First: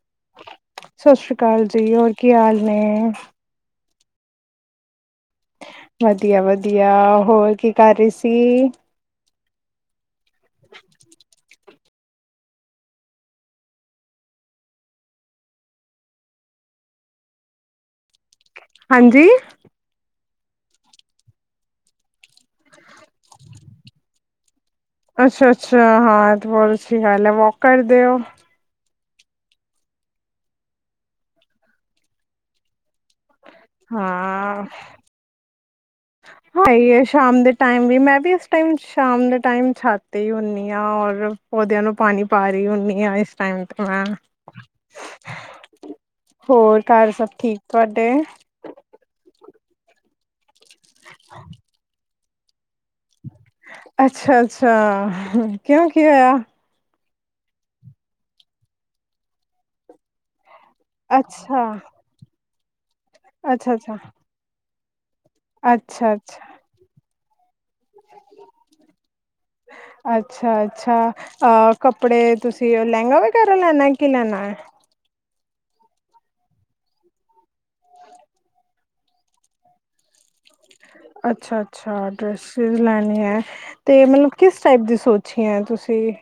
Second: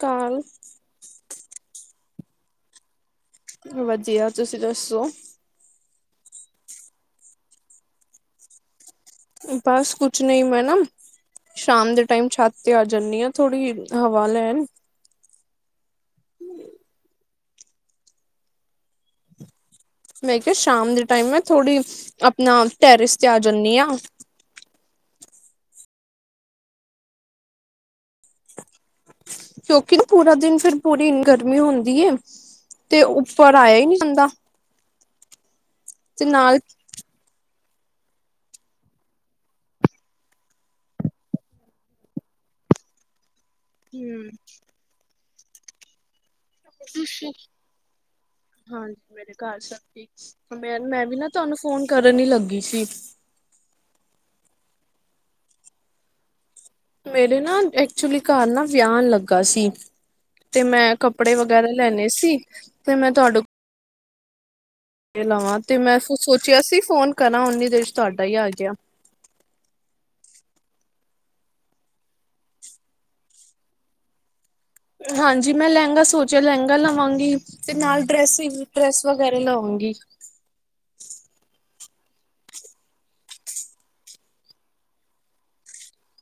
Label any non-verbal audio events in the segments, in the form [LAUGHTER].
ਕਾਲ ਸਤਿ ਸ੍ਰੀ ਅਕਾਲ ਜੀ ਹੋਰ ਕੀ ਹਾਲ ਨੇ ਵਧੀਆ ਤੁਸੀਂ ਦੱਸੋ ਵਧੀਆ ਵਧੀਆ ਹੋਰ ਕੀ ਕਰ ਰਹੇ ਸੀ ਬਸ ਕੁਛ ਨਹੀਂ ਮੈ ਨਾ ਸ਼ਾਮ ਦੇ ਟਾਈਮ ਛੱਤ ਤੇ ਆ ਜਾਂਦੀ ਆ ਥੋੜ੍ਹੀ ਹਵਾ ਲੈਣ ਹਾਂਜੀ ਮੈਂ ਕਿਹਾ ਸ਼ਾਮ ਦੇ ਟਾਈਮ ਮੈਂ ਥੋੜ੍ਹੀ ਆਪਣਾ ਟੈਰਿਸ ਤੇ ਆ ਜਾਂਦੀ ਹਾਂ ਅੱਛਾ ਅੱਛਾ ਹਾਂ ਤੇ ਬਹੁਤ ਅਛੀ ਗੱਲ ਹੈ ਵੋਕ ਕਰਦੇਓ ਕਿਉਂਕਿ ਪੂਰਾ ਦਿਨ ਫਿਰ ਪੂਰੀ ਗਰਮੀ ਹੁੰਦੀ ਹੈ ਤੇ ਉੱਪਰ ਆਇਆ ਹੀ ਨਹੀ ਜਾਂਦਾ ਤੇ ਨਾਲ ਸਹੀ ਹੈ ਸ਼ਾਮ ਦੇ ਟਾਈਮ ਵੀ ਮੈਂ ਵੀ ਇਸ ਟਾਈਮ ਸ਼ਾਮ ਦੇ ਟਾਈਮ ਛਤ ਤੇ ਹੀ ਹੁੰਦੀ ਹਾਂ ਔਰ ਪੌਦਿਆਂ ਨੂੰ ਪਾਣੀ ਪਾ ਰਹੀ ਹੁੰਦੀ ਆ ਇਸ ਟਾਈਮ ਤੇ ਮੈਂ ਹਮ ਹੋਰ ਘਰ ਸਭ ਤੁਸੀਂ ਠੀਕ ਤੁਹਾਡੇ ਹਾਂਜੀ ਮੇਰੇ ਘਰ ਸਬ ਠੀਕ, ਮੈਂ ਮੈਂ ਵੀ ਨਾ ਤੁਹਾਨੂੰ ਫੋਨ ਕਰਨ ਹੀ ਲੱਗੀ ਸੀ ਅੱਛਾ ਅੱਛਾ ਕਿਉਂ ਕੀ ਹੋਇਆ ਮੇਰੇ ਨਾ ਐਕਚੁਲੀ ਘਰ ਨਾ ਵਿਆਨ ਲੱਗਾ ਸੀ ਤੇ ਮੈਂ ਕੱਪੜੇ ਅੱਛਾ ਵਗੈਰਾ ਲੈਣੇ ਸੀ ਅੱਛਾ ਅੱਛਾ ਦੇ ਲਾਵਾਂ ਤੇ ਮੈਂ ਅੱਛਾ ਅੱਛਾ ਸੋਚਿਆ ਸੀ ਫੋਨ ਕਰਾਂ ਓਨੀ। ਉਨੇ 'ਚ ਤੁਹਾਡਾ ਆ ਗਿਆ ਹੈ। ਅੱਛਾ ਅੱਛਾ ਅਹ ਕੱਪੜੇ ਤੁਸੀਂ ਲਹਿੰਗਾ ਵਗੈਰਾ ਲੈਣਾ ਹੈ। ਕੀ ਲੈਣਾ ਹੈ? ਹਾਂਜੀ ਮੈਂ ਲਹਿੰਗਾ ਸੋਚਿਆ ਲਹਿੰਗਾ ਲਵਾਂਗੀ। ਤੇ ਨਾਲ ਡਰੈਸ ਡਰੈਸ ਵਗੈਰਾ ਲਵਾਂਗੀ। ਗੀ। [UNINTELLIGIBLE] ਅੱਛਾ-ਅੱਛਾ ਡਰੈਸਿਸ ਲੈਣੀ ਹੈ ਤੇ ਮਤਲਬ ਕਿਸ ਟਾਈਪ ਦੀ ਸੋਚੀਆ ਤੁਸੀਂ?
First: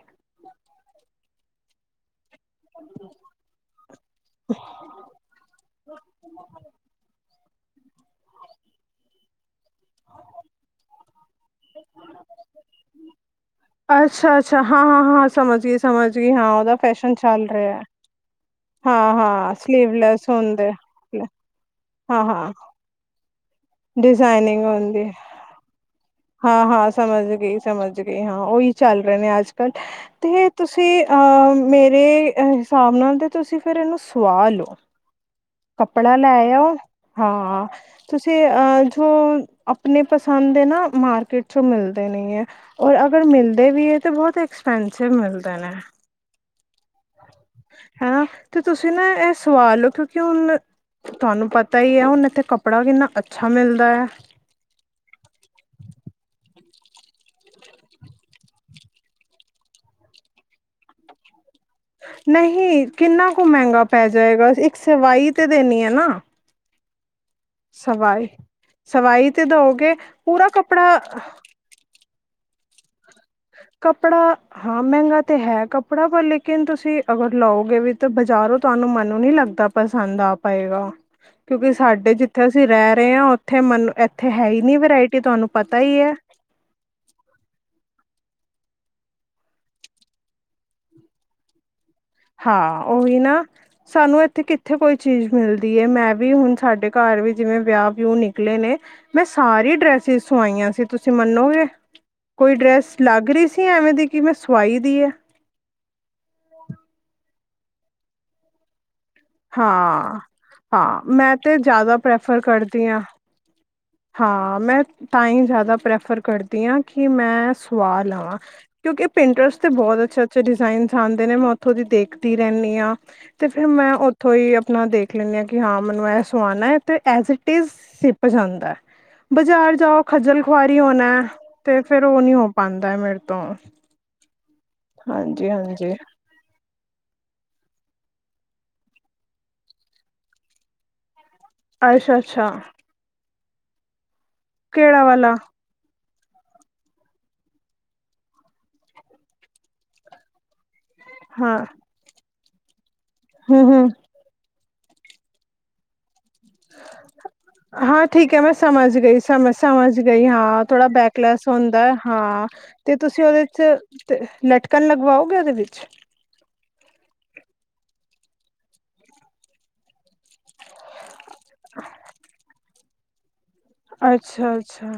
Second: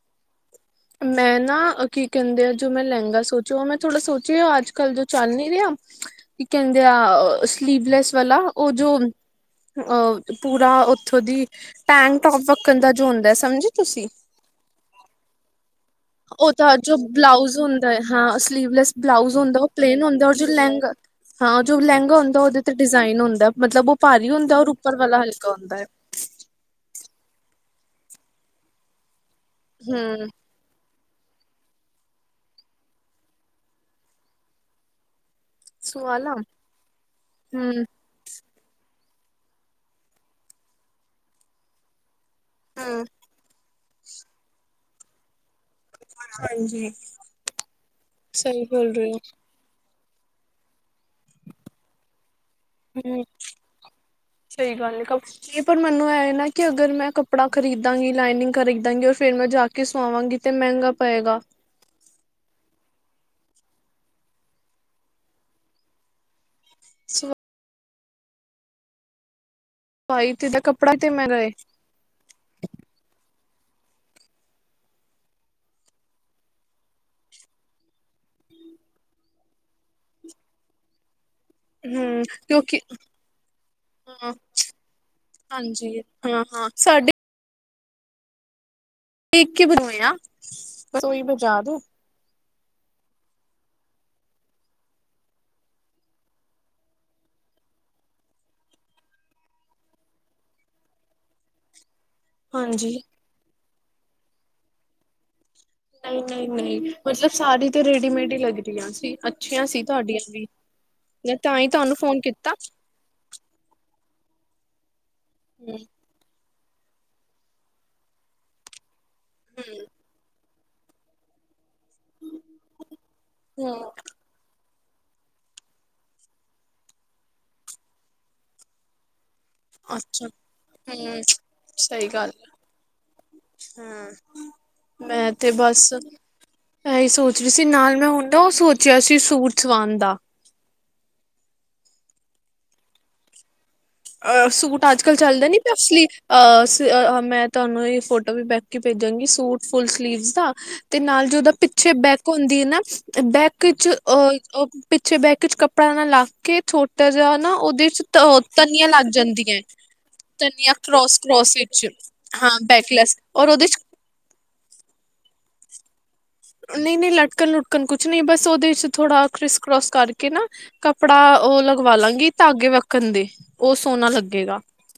ਮੈਂ ਨਾ ਕੀ ਕਹਿੰਦੇ ਆ ਜੋ ਮੈਂ ਲਹਿੰਗਾ ਸੋਚਿਆ ਮੈਂ ਥੋੜਾ ਸੋਚਿਆ ਹੈ। ਅੱਜ ਕੱਲ ਜੋ ਚੱਲ ਨੀ ਰਿਹਾ ਕਿ ਕਹਿੰਦੇ ਆ ਸਲੀਵਲੈਸ ਵਾਲਾ ਉਹ ਜੋ। ਅਹ ਪੂਰਾ ਉੱਥੋਂ ਦੀ ਟੈਂਗ ਟੋਪ ਵੱਖਣ ਦਾ ਜੋ ਹੁੰਦਾ। ਸਮਝੇ ਤੁਸੀਂ ਅੱਛਾ ਅੱਛਾ ਹਾਂ ਹਾਂ ਹਾਂ ਸਮਝ ਗਈ। ਸਮਝ ਗਈ ਹਾਂ ਉਹ ਤਾਂ ਉਹਦਾ ਜੋ ਫੈਸ਼ਨ ਚੱਲ ਬਲਾਊਜ ਰਿਹਾ। ਹੁੰਦਾਏ ਹਾਂ। ਸਲੀਵਲੈਸ ਬਲਾਊਜ਼ ਹਾਂ-ਹਾਂ ਹੁੰਦਾ ਉਹ ਪਲੇਨ ਹੁੰਦਾ ਸਲੀਵਲੈਸ ਔਰ ਜੌ ਹੁੰਦੇ ਲਹਿੰਗਾ। ਹਾਂ ਜੋ ਲਹਿੰਗਾ ਹੁੰਦਾ ਹਾਂ। ਹਾਂ-ਹਾਂ ਉਹਦੇ ਤੇ ਡਿਜ਼ਾਇਨ ਹੁੰਦਾ ਮਤਲਬ ਉਹ ਭਾਰੀ ਹੁੰਦਾ ਔਰ ਉੱਪਰ ਵਾਲਾ ਹਲਕਾ ਹੁੰਦਾ ਹੈ। ਹਾਂ ਹਾਂ ਸਮਝ ਗਈ ਸਮਝ ਗਈ ਹਾਂ। ਉਹੀ ਚੱਲ ਰਹੇ ਨੇ ਅੱਜ ਕੱਲ੍ਹ ਹੂੰ ਤੇ ਤੁਸੀਂ? ਅਹ ਮੇਰੇ ਹਿਸਾਬ ਨਾਲ ਤੇ ਤੁਸੀਂ ਫਿਰ ਇਹਨੂੰ ਸੁਵਾ ਲਓ? ਕੱਪੜਾ ਲੈ ਸੁਆਲਾ ਆੳ ਹਾਂ ਹੂੰ ਤੁਸੀਂ ਅਹ। ਆਪਣੇ ਪਸੰਦ ਦੇ ਨਾ ਮਾਰਕੀਟ ਚੋਂ ਮਿਲਦੇ ਨਹੀਂ ਹੈ। ਹੂੰ ਔਰ ਅਗਰ ਮਿਲਦੇ ਵੀ ਹੈ ਤੇ ਬਹੁਤ ਐਕਸਪੈਂਸਿਵ ਮਿਲਦੇ ਨੇ। ਹਾਂਜੀ। ਹਨਾ ਤੇ ਸਹੀ ਬੋਲ ਤੁਸੀਂ ਨਾ ਰਹੇ ਹੋ ਇਹ ਸਵਾਲੋ ਉੱਥੋਂ। ਕਿਉਂਕਿ ਹੁਣ ਤੁਹਾਨੂੰ ਪਤਾ ਹੀ ਹੁਣ ਇੱਥੇ । ਹੂੰ ਸਹੀ ਗੱਲ ਹੈ ਪਰ ਮੈਨੂੰ ਐ। ਨਾ ਕਿ ਅਗਰ ਮੈਂ ਕੱਪੜਾ ਖਰੀਦਾਂਗੀ ਲਾਈਨਿੰਗ ਖਰੀਦਾਂਗੀ ਔਰ ਫੇਰ ਮੈਂ ਜਾ ਕੇ ਸਵਾਵਾਂਗੀ ਤੇ ਮਹਿੰਗਾ ਪਏਗਾ। ਨਹੀਂ ਕਿੰਨਾ ਕੁ ਮਹਿੰਗਾ ਪੈ ਜਾਏਗਾ ਇੱਕ ਸਵਾਈ ਤੇ ਦੇਣੀ ਆ ਨਾ। [UNINTELLIGIBLE] ਸਵਾਈ ਸਵਾਈ ਤੇ ਦੋਗੇ ਸਵਾਈ ਤੇ ਪੂਰਾ ਦਾ ਕੱਪੜਾ। ਤੇ ਮਹਿੰਗਾ ਏ ਕੱਪੜਾ ਹਾਂ ਮਹਿੰਗਾ ਤੇ ਹੈ ਕੱਪੜਾ। ਪਰ ਲੇਕਿਨ ਤੁਸੀਂ ਅਗਰ ਲਾਓਗੇ ਵੀ ਤਾਂ‌। ਬਜ਼ਾਰੋਂ ਤੁਹਾਨੂੰ ਮੈਨੂੰ ਨੀ ਲੱਗਦਾ ਪਸੰਦ ਆ ਪਾਏਗਾ? ਕਿਉਂਕਿ ਸਾਡੇ ਹੂੰ ਜਿੱਥੇ ਅਸੀਂ ਕਿਉਂਕਿ ਰਹਿ ਰਹੇ ਹਾਂ। ਉੱਥੇ ਮਨ ਇੱਥੇ ਹਾਂ ਹੈ। ਨੀ ਵਰਾਇਟੀ ਤੁਹਾਨੂੰ ਪਤਾ ਹੀ ਹਾਂਜੀ ਹੈ? ਹਾਂ ਸਾਡੇ। ਦੇਖ ਕੇ ਬਣਾਇਆ ਆ ਪਰ ਕੋਈ ਬਚਾ ਦੋ। ਹਾਂ ਉਹੀ ਨਾ ਸਾਨੂੰ ਇੱਥੇ ਕਿੱਥੇ ਕੋਈ ਚੀਜ਼ ਮਿਲਦੀ ਹੈ। ਮੈਂ ਵੀ ਹੁਣ ਸਾਡੇ ਘਰ। ਘਰ ਵਿੱਚ ਜਿਵੇਂ ਵਿਆਹ ਵਿਹ ਨਿਕਲੇ ਨੇ ਮੈਂ ਸਾਰੀ ਡਰੈਸਿਸ ਸਵਾਈਆਂ ਸੀ। ਤੁਸੀਂ ਮੰਨੋਗੇ? ਕੋਈ ਹਾਂਜੀ ਡਰੈਸ ਲੱਗ ਰਹੀ ਸੀ ਐਵੇਂ ਦੀ ਕਿ ਮੈਂ ਸਵਾਈ ਦੀ ਹੈ। ਨਹੀਂ ਨਹੀਂ ਨਹੀਂ ਮਤਲਬ ਸਾਰੀ ਤੇ ਰੇਡੀਮੇਡ ਹੀ ਲੱਗਦੀ ਆ ਸੀ। ਅੱਛੀਆਂ ਸੀ ਹਾਂ ਤੁਹਾਡੀਆਂ ਵੀ ਹਾਂ ਮੈਂ ਤੇ ਤਾਂ ਹੀ ਜ਼ਿਆਦਾ ਤੁਹਾਨੂੰ ਫੋਨ ਪ੍ਰੈਫਰ ਕੀਤਾ। ਕਰਦੀ ਹਾਂ ਹਾਂ ਮੈਂ ਤਾਂ ਹੀ ਜ਼ਿਆਦਾ ਪ੍ਰੈਫਰ ਕਰਦੀ ਹਾਂ। ਕਿ ਮੈਂ ਸੁਆਹ ਲਵਾਂ। ਕਿਉਂਕਿ ਪੇਂਟਰਸ ਤੇ ਬਹੁਤ ਅੱਛੇ ਅੱਛੇ ਡਿਜ਼ਾਇਨਸ ਆਉਦੇ ਨੇ। ਉੱਥੋਂ ਦੀ ਦੇਖਦੀ ਰਹਿੰਦੀ ਹਾਂ। ਤੇ ਫੇਰ ਹਮ ਮੈਂ ਉੱਥੋਂ ਹੀ। ਆਪਣਾ ਦੇਖ ਲੈਂਦੇ ਹਾਂ ਕਿ ਹਾਂ ਮੈਨੂੰ ਇਹ ਸਵਾਣਾ ਹੈ ਤੇ ਐਜ ਇਟ ਇਜ਼ ਸਿਪ ਜਾਂਦਾ ਹੈ। ਬਜ਼ਾਰ ਜਾਓ ਅੱਛਾ ਖੱਜਲ ਖੁਆਰੀ ਹੋਣਾ ਹਮ ਤੇ ਫੇਰ ਸਹੀ ਉਹ ਗੱਲ ਨੀ ਹੋ ਪਾਉਂਦਾ ਮੇਰੇ ਤੋਂ। ਹੈ। ਮੈਂ ਹਾਂਜੀ ਤੇ ਬਸ। ਹਾਂਜੀ ਆਈ ਸੋਚ ਰਹੀ ਸੀ ਨਾਲ ਮੈਂ ਹੁਣ ਨਾ ਉਹ ਸੋਚਿਆ ਸੀ। ਸੂਟ ਸਵਾਉਣ ਦਾ। ਅੱਛਾ ਅੱਛਾ। ਅਹ ਸੂਟ ਅੱਜ ਕਿਹੜਾ ਕੱਲ ਵਾਲਾ ਚੱਲਦਾ ਨੀ ਪ ਅਸਲੀ। ਅਹ ਮੈਂ ਤੁਹਾਨੂੰ ਇਹ ਫੋਟੋ ਵੀ ਦੇਖ ਕੇ ਭੇਜਾਂਗੀ ਸੂਟ ਫੁਲ ਸਲੀਵ ਦਾ। ਤੇ ਨਾਲ ਜੋ ਉਹਦਾ ਹਾਂ ਪਿੱਛੇ ਬੈਕ ਹੁੰਦੀ ਹੈ। ਨਾ ਬੈਕ ਹਮ ਹਮ ਵਿੱਚ ਅ। ਪਿੱਛੇ ਬੈਕ ਚ ਕੱਪੜਾ ਨਾ ਲਗ ਕੇ ਛੋਟਾ ਜਿਹਾ ਨਾ ਉਹਦੇ 'ਚ। ਹਾਂ ਠੀਕ ਹੈ ਮੈਂ ਤਨੀਆਂ ਸਮਝ ਲੱਗ ਗਈ ਸਮਝ ਜਾਂਦੀਆਂ ਸਮਝ ਗਈ ਹਾਂ ਤਨੀਆਂ ਥੋੜ੍ਹਾ ਕਰੋਸ ਬੈਕਲੈਸ ਕਰੋਸ ਹੁੰਦਾ ਵਿੱਚ ਹਾਂ ਤੇ ਤੁਸੀਂ ਉਹਦੇ। 'ਚ ਤੇ ਲਟਕਣ ਲਗਵਾਓਗੇ ਉਹਦੇ ਵਿੱਚ। ਨਹੀਂ-ਨਹੀਂ ਲਟਕਣ ਲੁਟਕਣ ਕੁਛ ਨਹੀਂ ਬਸ ਉਹਦੇ ਚ ਥੋੜਾ ਕ੍ਰਿਸ ਕਰੋਸ ਕਰਕੇ ਨਾ ਕ ਕੱਪੜਾ ਉਹ ਲਗਵਾ ਲਾਂਗੀ ਧਾਗੇ ਵਾਕਣ ਦੇ ਉਹ ਸੋਹਣਾ ਅੱਛਾ ਲੱਗੇਗਾ ਅੱਛਾ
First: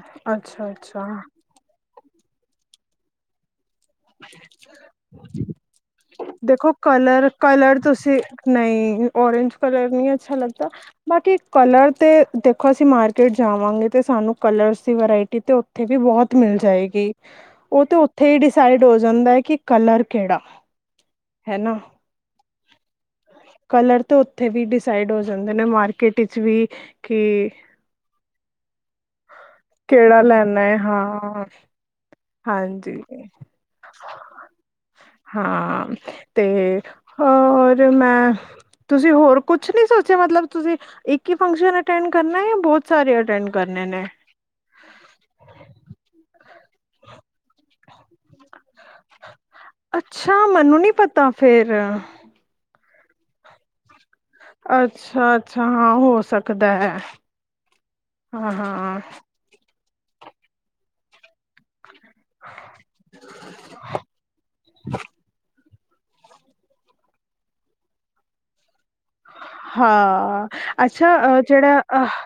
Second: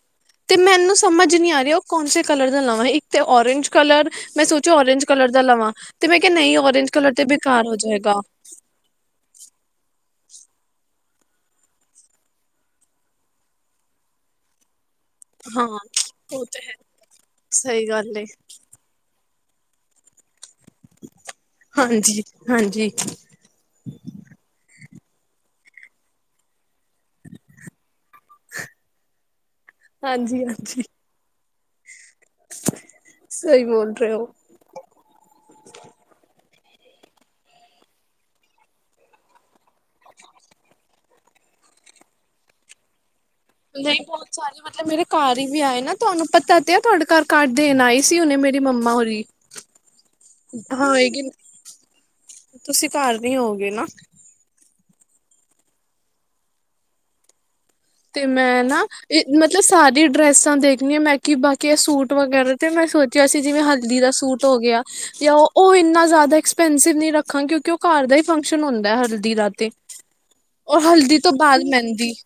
ਤੇ ਅੱਛਾ ਮੈਨੂੰ ਅੱਛਾ ਸਮਝ ਨੀ ਆ ਰਿਹਾ ਕੌਣਸੇ ਕਲਰ ਦਾ ਲਵਾਂ ਇੱਕ ਤੇ ਔਰਂਜ ਕਲਰ ਮੈਂ ਸੋਚਿਆ ਔਰਂਜ ਕਲਰ ਦਾ ਲਵਾਂ ਤੇ ਮੈਂ ਕਿਹਾ ਨਹੀਂ ਦੇਖੋ ਔਰੰਜ ਕਲਰ ਤੇ ਬੇਕਾਰ ਹੋ ਕਲਰ-ਕਲਰ ਜਾਏਗਾ ਤੁਸੀਂ ਨਹੀਂ ਓਰੇਂਜ ਕਲਰ ਨੀ ਅੱਛਾ ਅੱਛਾ ਲੱਗਦਾ ਬਾਕੀ ਕਲਰ ਤੇ ਦੇਖੋ ਅਸੀਂ ਮਾਰਕੀਟ ਜਾਵਾਂਗੇ ਤੇ ਸਾਨੂੰ ਕਲਰ ਵਰਾਇਟੀ ਤੇ ਹਾਂ ਉੱਥੇ ਵੀ ਬਹੁਤ ਉਹ ਮਿਲ ਤੇ ਹੈ ਜਾਏਗੀ ਉਹ ਸਹੀ ਤੇ ਗੱਲ ਏ ਉੱਥੇ ਹੀ ਡਿਸਾਈਡ ਹੋ ਜਾਂਦਾ ਹੈ ਕੀ ਕਲਰ ਕਿਹੜਾ ਹੈ ਨਾ ਹਾਂਜੀ ਹਾਂਜੀ ਕਲਰ ਤਾਂ ਉੱਥੇ ਵੀ ਡਿਸਾਈਡ ਹੋ ਜਾਂਦੇ ਨੇ ਮਾਰਕੀਟ ਵਿਚ ਵੀ ਕਿ [INAUDIBLE] ਕਿਹੜਾ ਹਾਂਜੀ ਲੈਣਾ ਹਾਂਜੀ ਹਾਂ ਹਾਂਜੀ ਸਹੀ ਬੋਲ ਰਹੇ ਹੋ ਹਾਂ ਤੇ ਅ ਔਰ ਮੈਂ ਤੁਸੀਂ ਹੋਰ ਕੁਛ ਨੀ ਸੋਚਿਆ ਮਤਲਬ ਤੁਸੀਂ ਇੱਕ ਹੀ ਫੰਕਸ਼ਨ ਅਟੈਂਡ ਕਰਨਾ ਹੈ ਬਹੁਤ ਸਾਰੇ ਅਟੈਂਡ ਕਰਨੇ ਨਹੀਂ ਨੇ ਬਹੁਤ ਸਾਰੀ ਮਤਲਬ ਮੇਰੇ ਘਰ ਹੀ ਵੀ ਆਏ ਨਾ ਤੁਹਾਨੂੰ ਪਤਾ ਤੇ ਆ ਤੁਹਾਡੇ ਘਰ ਕਾਰਡ ਦੇਣ ਆਈ ਸੀ ਹੁਣੇ ਮੇਰੀ ਮੰਮਾ ਹੋਰੀ ਅੱਛਾ ਮੈਨੂੰ ਨੀ ਹਾਂਗੀ ਪਤਾ ਫੇਰ ਤੁਸੀਂ ਘਰ ਨ ਹੋਗੇ ਨਾ ਅੱਛਾ ਅੱਛਾ ਹਾਂ ਹੋ ਸਕਦਾ ਹੈ ਤੇ ਹਾਂ ਮੈਂ ਨਾ ਹਾਂ ਇਹ ਮਤਲਬ ਸਾਰੀ ਡਰੈਸਾਂ ਦੇਖਣੀਆਂ ਮੈਂ ਕਿ ਬਾਕੀ ਇਹ ਸੂਟ ਵਗੈਰਾ ਤੇ ਮੈਂ ਸੋਚਿਆ ਸੀ ਜਿਵੇਂ ਹਲਦੀ ਦਾ ਸੂਟ ਹੋ ਗਿਆ ਤੇ ਉਹ ਇੰਨਾ ਜ਼ਿਆਦਾ ਐਕਸਪੈਂਸਿਵ ਨਹੀ ਰਾਖਾ ਕਿਉਂਕਿ ਉਹ ਘਰ ਦਾ ਹੀ ਫੰਕਸ਼ਨ ਹੁੰਦਾ ਹਲਦੀ ਦਾ ਤੇ ਹਾਂ ਔਰ ਅੱਛਾ ਹਲਦੀ ਤੋਂ ਅਹ ਬਾਅਦ ਜਿਹੜਾ ਮਹਿੰਦੀ ਅਹ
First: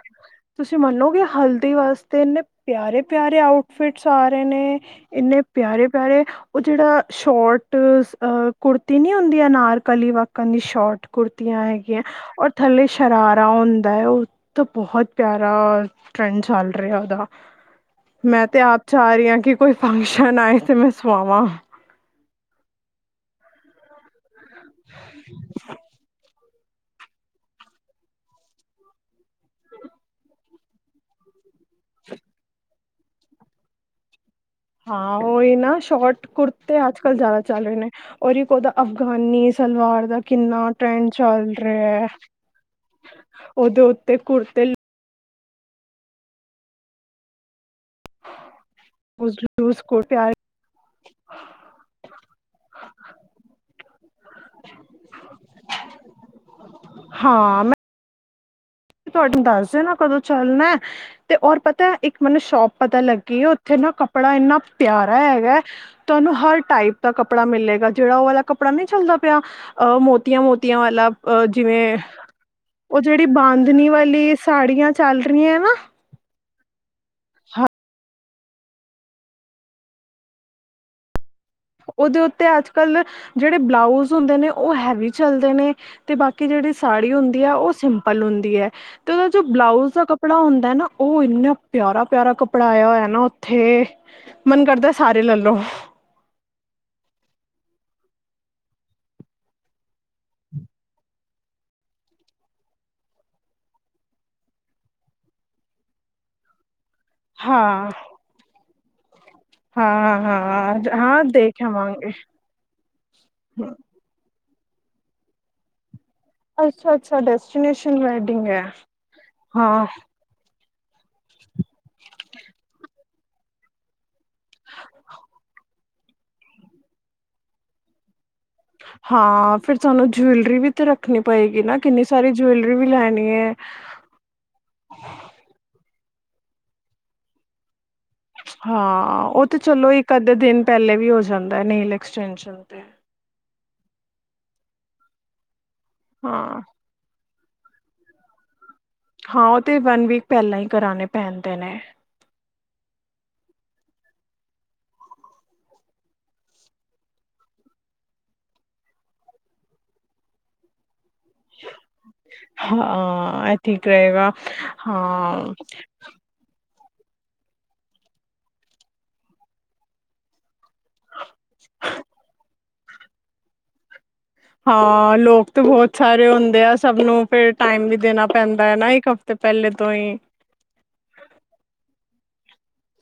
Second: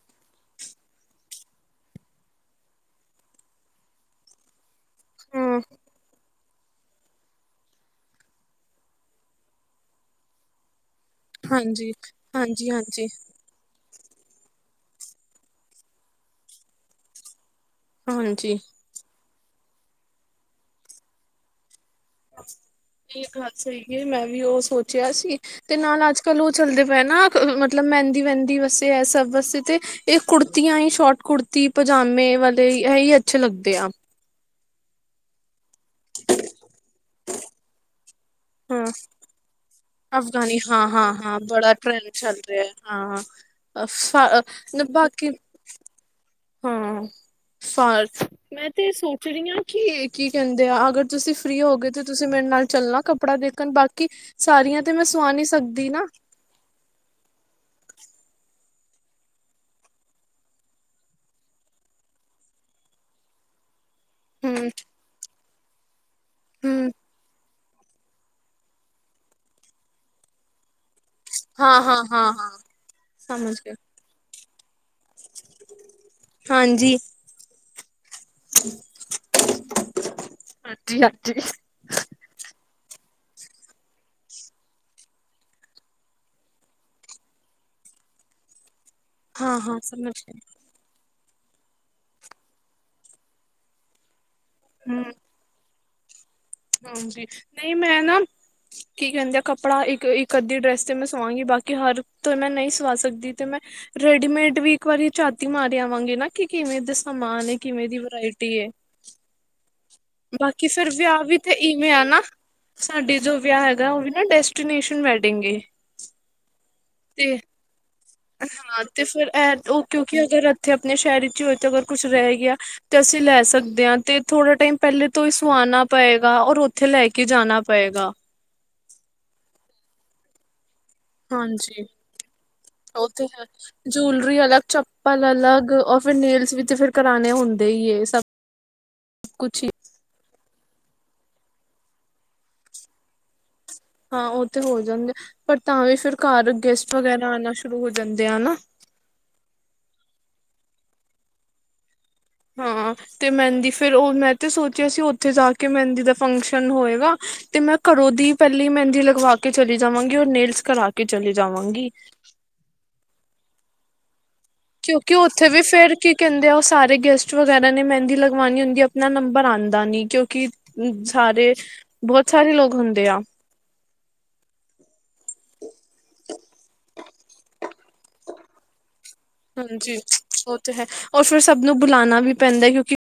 ਤੁਸੀਂ ਮੰਨੋਗੇ, ਹਲਦੀ ਵਾਸਤੇ ਇੰਨੇ ਪਿਆਰੇ-ਪਿਆਰੇ ਆਊਟਫਿਟਸ ਆ ਰਹੇ ਨੇ ਇੰਨੇ ਹਮ ਪਿਆਰੇ-ਪਿਆਰੇ ਉਹ ਜਿਹੜਾ ਸ਼ੋਟ ਕੁੜਤੀ ਨੀ ਹੁੰਦੀ, ਅਨਾਰਕਲੀ ਵਾਕਣ ਦੀ ਸ਼ੋਟ ਕੁੜਤੀਆਂ ਹਾਂਜੀ ਹੈਗੀਆਂ ।ਔਰ ਹਾਂਜੀ ਥੱਲੇ ਹਾਂਜੀ ਸ਼ਰਾਰਾ ਹੁੰਦਾ ਹੈ ਉਹ ਬਹੁਤ ਪਿਆਰਾ ਟਰੈਂਡ ਚੱਲ ਰਿਹਾ। ਉਹਦਾ ਮੈਂ ਹਾਂਜੀ ਤੇ ਆਪ ਚਾਹ ਰਹੀ ਹਾਂ ਕੀ ਕੋਈ ਫੰਕਸ਼ਨ ਆਏ ਤੇ ਮੈਂ ਸੁਵਾਵਾ ਇਹ ਗੱਲ ਸਹੀ ਹੈ। ਮੈਂ ਵੀ ਉਹ ਸੋਚਿਆ ਸੀ ਤੇ ਨਾਲ ਅੱਜ ਕੱਲ ਉਹ ਚੱਲਦੇ ਪਏ ਨਾ। ਮਤਲਬ ਮਹਿੰਦੀ ਵਹਿੰਦੀ ਵਾਸਤੇ ਹੈ ਸਭ ਵਾਸਤੇ ਤੇ ਇਹ ਕੁੜਤੀਆਂ ਹੀ ਸ਼ੋਰਟ ਕੁੜਤੀ ਤੀ ਪਜਾਮੇ ਵਾਲੇ ਇਹੀ ਅੱਛੇ ਲੱਗਦੇ ਆ ਹਾਂ। ਉਹੀ ਨਾ ਸ਼ੋਰਟ ਕੁੁਰਤੇ ਆਜ ਕੱਲ ਜ਼ਿਆਦਾ ਚਲ ਰਹੇ ਨੇ ਓਰ ਏਕ ਓਦ੍ਹਾ ਅਫਗਾਨੀ ਸਲਵਾਰ ਦਾ ਅਫਗਾਨੀ ਕਿੰਨਾ ਟਰੈਂਡ ਹਾਂ-ਹਾਂ ਹਾਂ ਚੱਲ ਬੜਾ ਰਿਹਾ ਟਰੈਂਡ ਚੱਲ ਰਿਹਾ ਉਹਦੇ ਉੱਤੇ ਕੁੜਤੇ ਹੈ ਬਾਕੀ ਹਾਂ ਫਾਰ ਮੈਂ ਤੇ ਸੋਚ ਲੂਜ ਰਹੀ ਹਾਂ ਲੂਜ ਕਿ ਕੁੜਤੇ ਕੀ ਆ। ਕਹਿੰਦੇ ਆ ਅਗਰ ਤੁਸੀਂ ਫਰੀ ਹੋਗੇਏ ਤੁਸੀਂ ਮੇਰੇ ਨਾਲ ਚੱਲਣਾ ਕੱਪੜਾ ਦੇਖਣ ਬਾਕੀ ਕਿ ਸਾਰੀਆਂ ਤੇ ਮੈਂ ਸਵਾ ਨ ਸਕਦੀ ਨਾ ਹਾਂ ਮੈਂ ਤੁਹਾਨੂੰ ਦੱਸ ਦਿ ਨਾ ਕਦੋਂ ਚੱਲਣਾ ਤੇ ਓਰ ਪਤਾ ਇੱਕ ਮੈਨੂੰ ਸ਼ੋਪ ਪਤਾ ਲੱਗੀ ਹੈ ਉੱਥੇ ਨਾ ਕੱ ਕੱਪੜਾ ਇੰਨਾ ਹੂੰ ਪਿਆਰਾ ਹੈਗਾ। ਤੁਹਾਨੂੰ ਹਰ ਹੂੰ ਟਾਈਪ ਦਾ ਕੱਪੜਾ ਮਿਲੇਗਾ ਜਿਹੜਾ ਉਹ ਵਾਲਾ ਕੱਪੜਾ ਨਹੀਂ ਚੱਲਦਾ ਪਿਆ ਅਹ ਮੋਤੀਆਂ ਮੋਤੀ ਮੋਤੀਆਂ ਵਾਲਾ ਅਹ ਹਾਂ ਜਿਵੇਂ ਹਾਂ ਹਾਂ ਹਾਂ ਉਹ ਜਿਹੜੀ ਸਮਝ ਬਾਂਦ ਗਏ ਵਾਲੀ ਸਾੜੀਆਂ ਚੱਲ ਰਹੀਆਂ ਨਾ ਹਾਂਜੀ ਹਾਂਜੀ ਹ ਉਹਦੇ ਉੱਤੇ ਅੱਜ ਕੱਲ ਜਿਹੜੇ ਸਿੰਪਲ ਹੁੰਦੀ ਹੈ। ਤੇ ਉਹਦਾ ਜੋ ਹਾਂ ਹਾਂ ਬਲਾਊਜ਼ ਦਾ ਸਮਝ ਕੱਪੜਾ ਗਏ ਹੁੰਦਾ ਨਾ ਉਹ ਇੰਨਾ ਪਿਆਰਾ ਪਿਆਰਾ ਕੱਪੜਾ ਆਇਆ ਨਾ ਉੱਥੇ ਮਨ ਕਰਦਾ ਹੂੰ ਸਾਰੇ ਲੈ ਲੋ। ਹਾਂਜੀ। ਨਹੀਂ ਮੈਂ ਨਾ ਕੀਕਹਿੰਦੇ ਆ ਕੱਪੜਾ ਇੱਕ ਅੱਧੀ ਡਰੈਸ ਤੇ ਮੈਂ ਸਵਾਂਗੀ ਬਾਕੀ। ਹਰ ਤੋਂ ਮੈਂ ਨਹੀਂ ਸਵਾ ਸਕਦੀ ਤੇ ਮੈਂ ਰੇਡੀਮੇਡ ਵੀ ਇੱਕ ਵਾਰੀ ਝਾਤੀ ਮਾਰ ਆਵਾਂਗੇ ਨਾ ਕਿ ਕਿਵੇਂ ਸਮਾਨ ਏ, ਕਿਵੇਂ ਹਾਂ ਦੀ ਵਰਾਇਟੀ ਐ ਹਾਂ ਹਾਂ ਹਾਂ ਦੇ ਈਵੇਂ ਆ ਨਾ ਸਾਡੇ ਜੋ ਵਿਆਹ ਹੈਗਾ, ਉਹ ਵੀ ਨਾ ਡੈਸਟੀਨੇਸ਼ਨ ਵੈਡਿੰਗ ਏ। ਅੱਛਾ ਅੱਛਾ ਤੇ ਡੈਸਟੀਨੇਸ਼ਨ ਵੈਡਿੰਗ ਹੈ। ਹਾਂ ਤੇ ਫਿਰ ਇਹ ਉਹ ਹਾਂ ਕਿਉਂਕਿ ਅਗਰ ਇੱਥੇ ਆਪਣੇ ਸ਼ਹਿਰ ਵਿੱਚ ਹੀ ਹੋਏ ਤੇ ਅਗਰ ਕੁਛ ਰਹਿ ਗਿਆ ਤੇ ਅਸੀਂ ਲੈ ਸਕਦੇ ਹਾਂ। ਤੇ ਥੋੜਾ ਟਾਈਮ ਪਹਿਲੇ ਤੋਂ ਹੀ ਸੁਆਣਾ ਪੇਗਾ ਔਰ ਉੱਥੇ ਲੈ ਕੇ ਜਾਣਾ ਪੇਗਾ। ਹਾਂ। ਫਿਰ ਤੁਹਾਨੂੰ ਜੂਲਰੀ ਵੀ ਤੇ ਰੱਖਣੀ ਪਏਗੀ ਨਾ ਹਾਂਜੀ। ਕਿੰਨੀ ਸਾਰੀ ਜਵੈਲਰੀ ਵੀ ਉਹ ਤੇ ਲੈਣੀ ਹੈ ਜੂਲਰੀ ਅਲੱਗ ਚੱਪਲ ਅਲੱਗ ਫਿਰ ਨੇਲਸ ਵੀ ਤੇ ਫਿਰ ਕਰਾਣੇ ਹੁੰਦੇ ਈ ਐ। ਹਾਂ। ਉਹ ਤੇ ਚਲੋ ਇੱਕ ਅੱਧੇ ਦਿਨ ਪਹਿਲੇ ਵੀ ਹੋ ਜਾਂਦਾ ਹੈ ਨੀਲ ਐਕਸਟੈਂਸ਼ਨ ਤੇ ਹਾਂ। ਉਹ ਤੇ ਹੋ ਜਾਂਦੇ ਆ ਪਰ ਤਾਂ ਵੀ ਫਿਰ ਘਰ ਹਾਂ ਗੈਸਟ ਵਗੈਰਾ ਆਉਣਾ ਸ਼ੁਰੂ ਹੋ ਜਾਂਦੇ ਐ ਨਾ। ਹਾਂ। ਉਹ ਤੇ ਵਨ ਵੀਕ ਪਹਿਲਾਂ ਹੀ ਕਰਾਣੇ ਪੈਣਦੇ ਨੇ ਹਾਂ। ਤੇ ਮਹਿੰਦੀ ਫਿਰ ਉਹ ਮੈਂ ਤੇ ਸੋਚਿਆ ਸੀ ਉੱਥੇ ਜਾ ਕੇ ਮਹਿੰਦੀ ਦਾ ਫੰਕਸ਼ਨ ਹੋਏਗਾ ਤੇ ਮੈਂ ਘਰੋਂ ਦੀ ਪਹਿਲੀ ਮਹਿੰਦੀ ਲਗਵਾ ਕੇ ਚਲੀ ਜਾਵਾਂਗੀ ਉਹਰ ਨੇਲਸ ਕਰਾ ਕੇ ਕੇ ਚਲੇ ਜਾਵਾਂਗੀ‌। ਹਾਂ ਇਹ ਠੀਕ ਰਹੇਗਾ। ਕਿਉਂਕਿ ਉੱਥੇ ਹਾਂ ਵੀ ਫੇਰ ਕੀ ਕਹਿੰਦੇ ਆ। ਉਹ ਸਾਰੇ ਗੈਸਟ ਵਗੈਰਾ ਨੇ ਮਹਿੰਦੀ ਲਗਵਾਨਣੀ ਹੁੰਦੀ ਆਪਣਾ ਨੰਬਰ ਆਉਂਦਾ ਨੀ ਕਿਉਂਕਿ ਸਾਰੇ ਬਹੁਤ ਸਾਰੇ ਲੋਕ ਹੁੰਦੇ ਆ ਹਾਂ ਲੋਕ ਤਾਂ ਬਹੁਤ ਸਾਰੇ ਹੁੰਦੇ ਆ ਸਭ ਨੂੰ ਫਿਰ ਟਾਈਮ ਵੀ ਦੇਣਾ ਪੈਂਦਾ ਹੈ ਨਾ ਇੱਕ ਹ ਹਾਂਜੀ ਉਹ ਤੇ ਹੈ ਰੋ ਫਿਰ ਸਭ ਨੂੰ ਬੁਲਾਣਾ ਵੀ ਪੈਂਦਾ ਕਿਉਂਕਿ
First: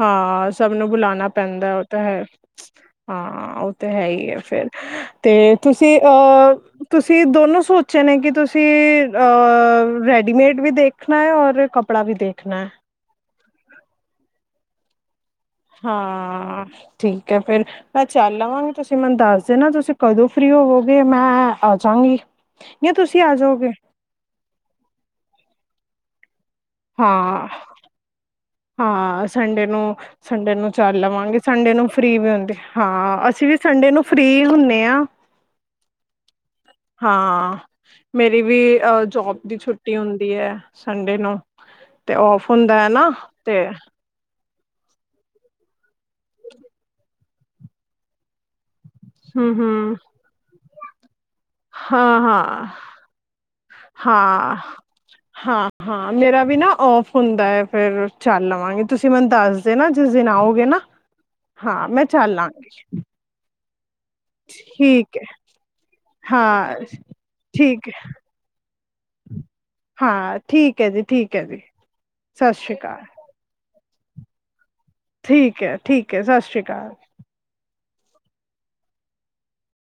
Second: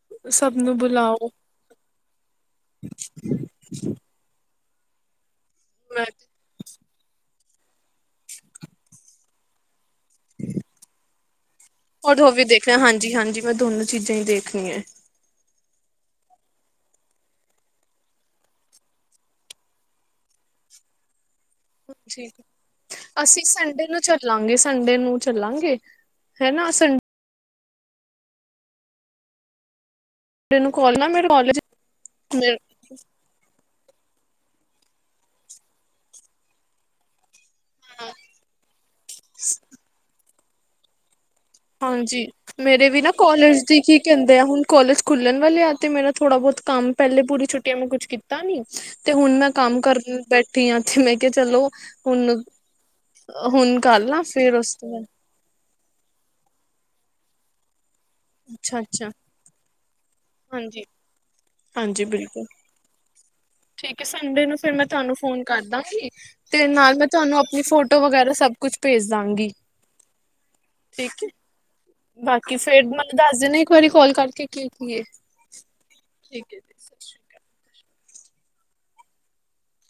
ਹਾਂ ਸਭ ਨੂੰ ਬੁਲਾਉਣਾ ਪੈਂਦਾ ਉਹ ਤਾਂ ਹੈ ਹਾਂ ਉਹ ਤਾਂ ਹੈ ਹੀ ਹੈ ਫੇਰ ਤੇ ਤੁਸੀਂ ਮੈਂ ਅਹ ਤੁਸੀਂ ਦੋਨੋਂ ਸੋਚੇ ਨੇ ਕਿ ਤੁਸੀਂ ਰੈਡੀਮੇਡ ਵੀ ਦੇਖਣਾ ਹੈ ਔਰ ਹੋਰ ਹੋ ਵੀ ਦੇਖਣਾ ਹਾਂਜੀ ਹਾਂਜੀ ਮੈਂ ਦੋਨੋ ਚੀਜ਼ਾਂ ਹੀ ਦੇਖਣੀ ਹੈ ਹਾਂ ਠੀਕ ਹੈ ਫੇਰ ਮੈਂ ਚੱਲ ਆਵਾਂਗੀ ਤੁਸੀਂ ਮੈਨੂੰ ਦੱਸ ਦਿ ਨਾ ਤੁਸੀਂ ਕਦੋਂ ਫਰੀ ਹੋ ਗਏ ਮੈਂ ਆ ਜਾਂਗੀ ਜੀ ਜਾਂ ਤੁਸੀਂ ਆ ਅਸੀਂ ਜਾਓਗੇ ਸੰਡੇ ਨੂੰ ਚੱਲਾਂਗੇ ਸੰਡੇ ਨੂੰ ਚੱਲਾਂਗੇ ਹਨਾ ਸੰਡੇ ਹਾਂ ਹਾਂ ਸੰਡੇ ਨੂੰ ਸੰਡੇ ਨੂੰ ਚੱਲ ਕਾਲ ਨਾ ਮੇਰੇ ਲਵਾਂਗੇ ਕਾਲਜ ਸੰਡੇ ਨੂੰ ਫ੍ਰਰੀ ਵੀ ਹੁੰਦੀ ਹਾਂ ਅਸੀਂ ਵੀ ਸੰਡੇ ਨੂੰ ਫ੍ਰਰੀ ਹੁੰਦੇ ਆ ਹਾਂ ਮੇਰੀ ਵੀ ਅਹ ਜੋਬ ਦੀ ਛੁੱਟੀ ਹੁੰਦੀ ਹੈ ਸੰਡੇ ਨੂੰ ਤੇ ਹਾਂਜੀ ਔਫ ਹੁੰਦਾ ਮੇਰੇ ਹੈ ਵੀ ਨਾ ਕੋਲਜ ਤੇ ਦੀ ਕੀ ਕਹਿੰਦੇ ਆ ਹੁਣ ਕੋਲਜ ਖੁੱਲਣ ਵਾਲੇ ਆ ਤੇ ਮੇਰਾ ਥੋੜ੍ਹਾ ਬਹੁਤ ਕੰਮ ਪਹਿਲੇ ਪੂਰੀ ਛੁੱਟੀਆ ਮੈਂ ਕੁਛ ਕੀਤਾ ਨੀ ਤੇ ਹੁਣ ਮੈਂ ਹਮ ਕੰਮ ਹਮ ਕਰਨ ਬੈਠੀ ਆਾਂ ਤੇ ਮੈਂ ਕਿਹਾ ਚਲੋ ਹਾਂ ਹੁਣ ਹਾਂ ਹੁਣ ਗੱਲ ਨਾ ਫੇਰ ਹਾਂ ਉਸ ਤੋਂ ਬਾਅਦ ਹਾਂ ਹਾਂ ਮੇਰਾ ਵੀ ਨਾ ਔਫ ਹੁੰਦਾ ਹੈ ਫੇਰ ਚੱਲ ਅੱਛਾ ਲਵਾਂਗੇ ਅੱਛਾ ਤੁਸੀਂ ਮੈਨੂੰ ਦੱਸਦੇ ਨਾ ਜਿਸ ਦਿਨ ਆਓਗੇ ਨਾ ਹਾਂਜੀ, ਹਾਂ ਮੈਂ ਹਾਂਜੀ ਚੱਲ ਬਿਲਕੁਲ ਆਂਗੀ ਠੀਕ ਸੰਡੇ ਨੂੰ ਫੇਰ ਮੈਂ ਤੁਹਾਨੂੰ ਠੀਕ ਹੈ ਫੋਨ ਕਰਦਾਂ ਤੇ ਹਾਂ ਨਾਲ ਮੈਂ ਤੁਹਾਨੂੰ ਆਪਣੀ ਠੀਕ ਫੋਟੋ ਹੈ ਵਗੈਰਾ ਸਭ ਕੁਛ ਭੇਜ ਦਾਂਗੀ ਠੀਕ ਹੈ ਸਤਿ ਬਾਕੀ ਸ਼੍ਰੀ ਫੇਰ ਅਕਾਲ ਮਤਨੂੰ ਦੱਸ ਦੇਣੇ ਇਕ ਵਾਰੀ ਕਾਲ ਕਰਕੇ ਕੀ ਕੀ ਹੈ ਠੀਕ ਐ ਠੀਕ ਐ ਸਤਿ ਹੈ ਸ੍ਰੀ ਜੀ ਅਕਾਲ। ਸਤਿ ਸ਼੍ਰੀ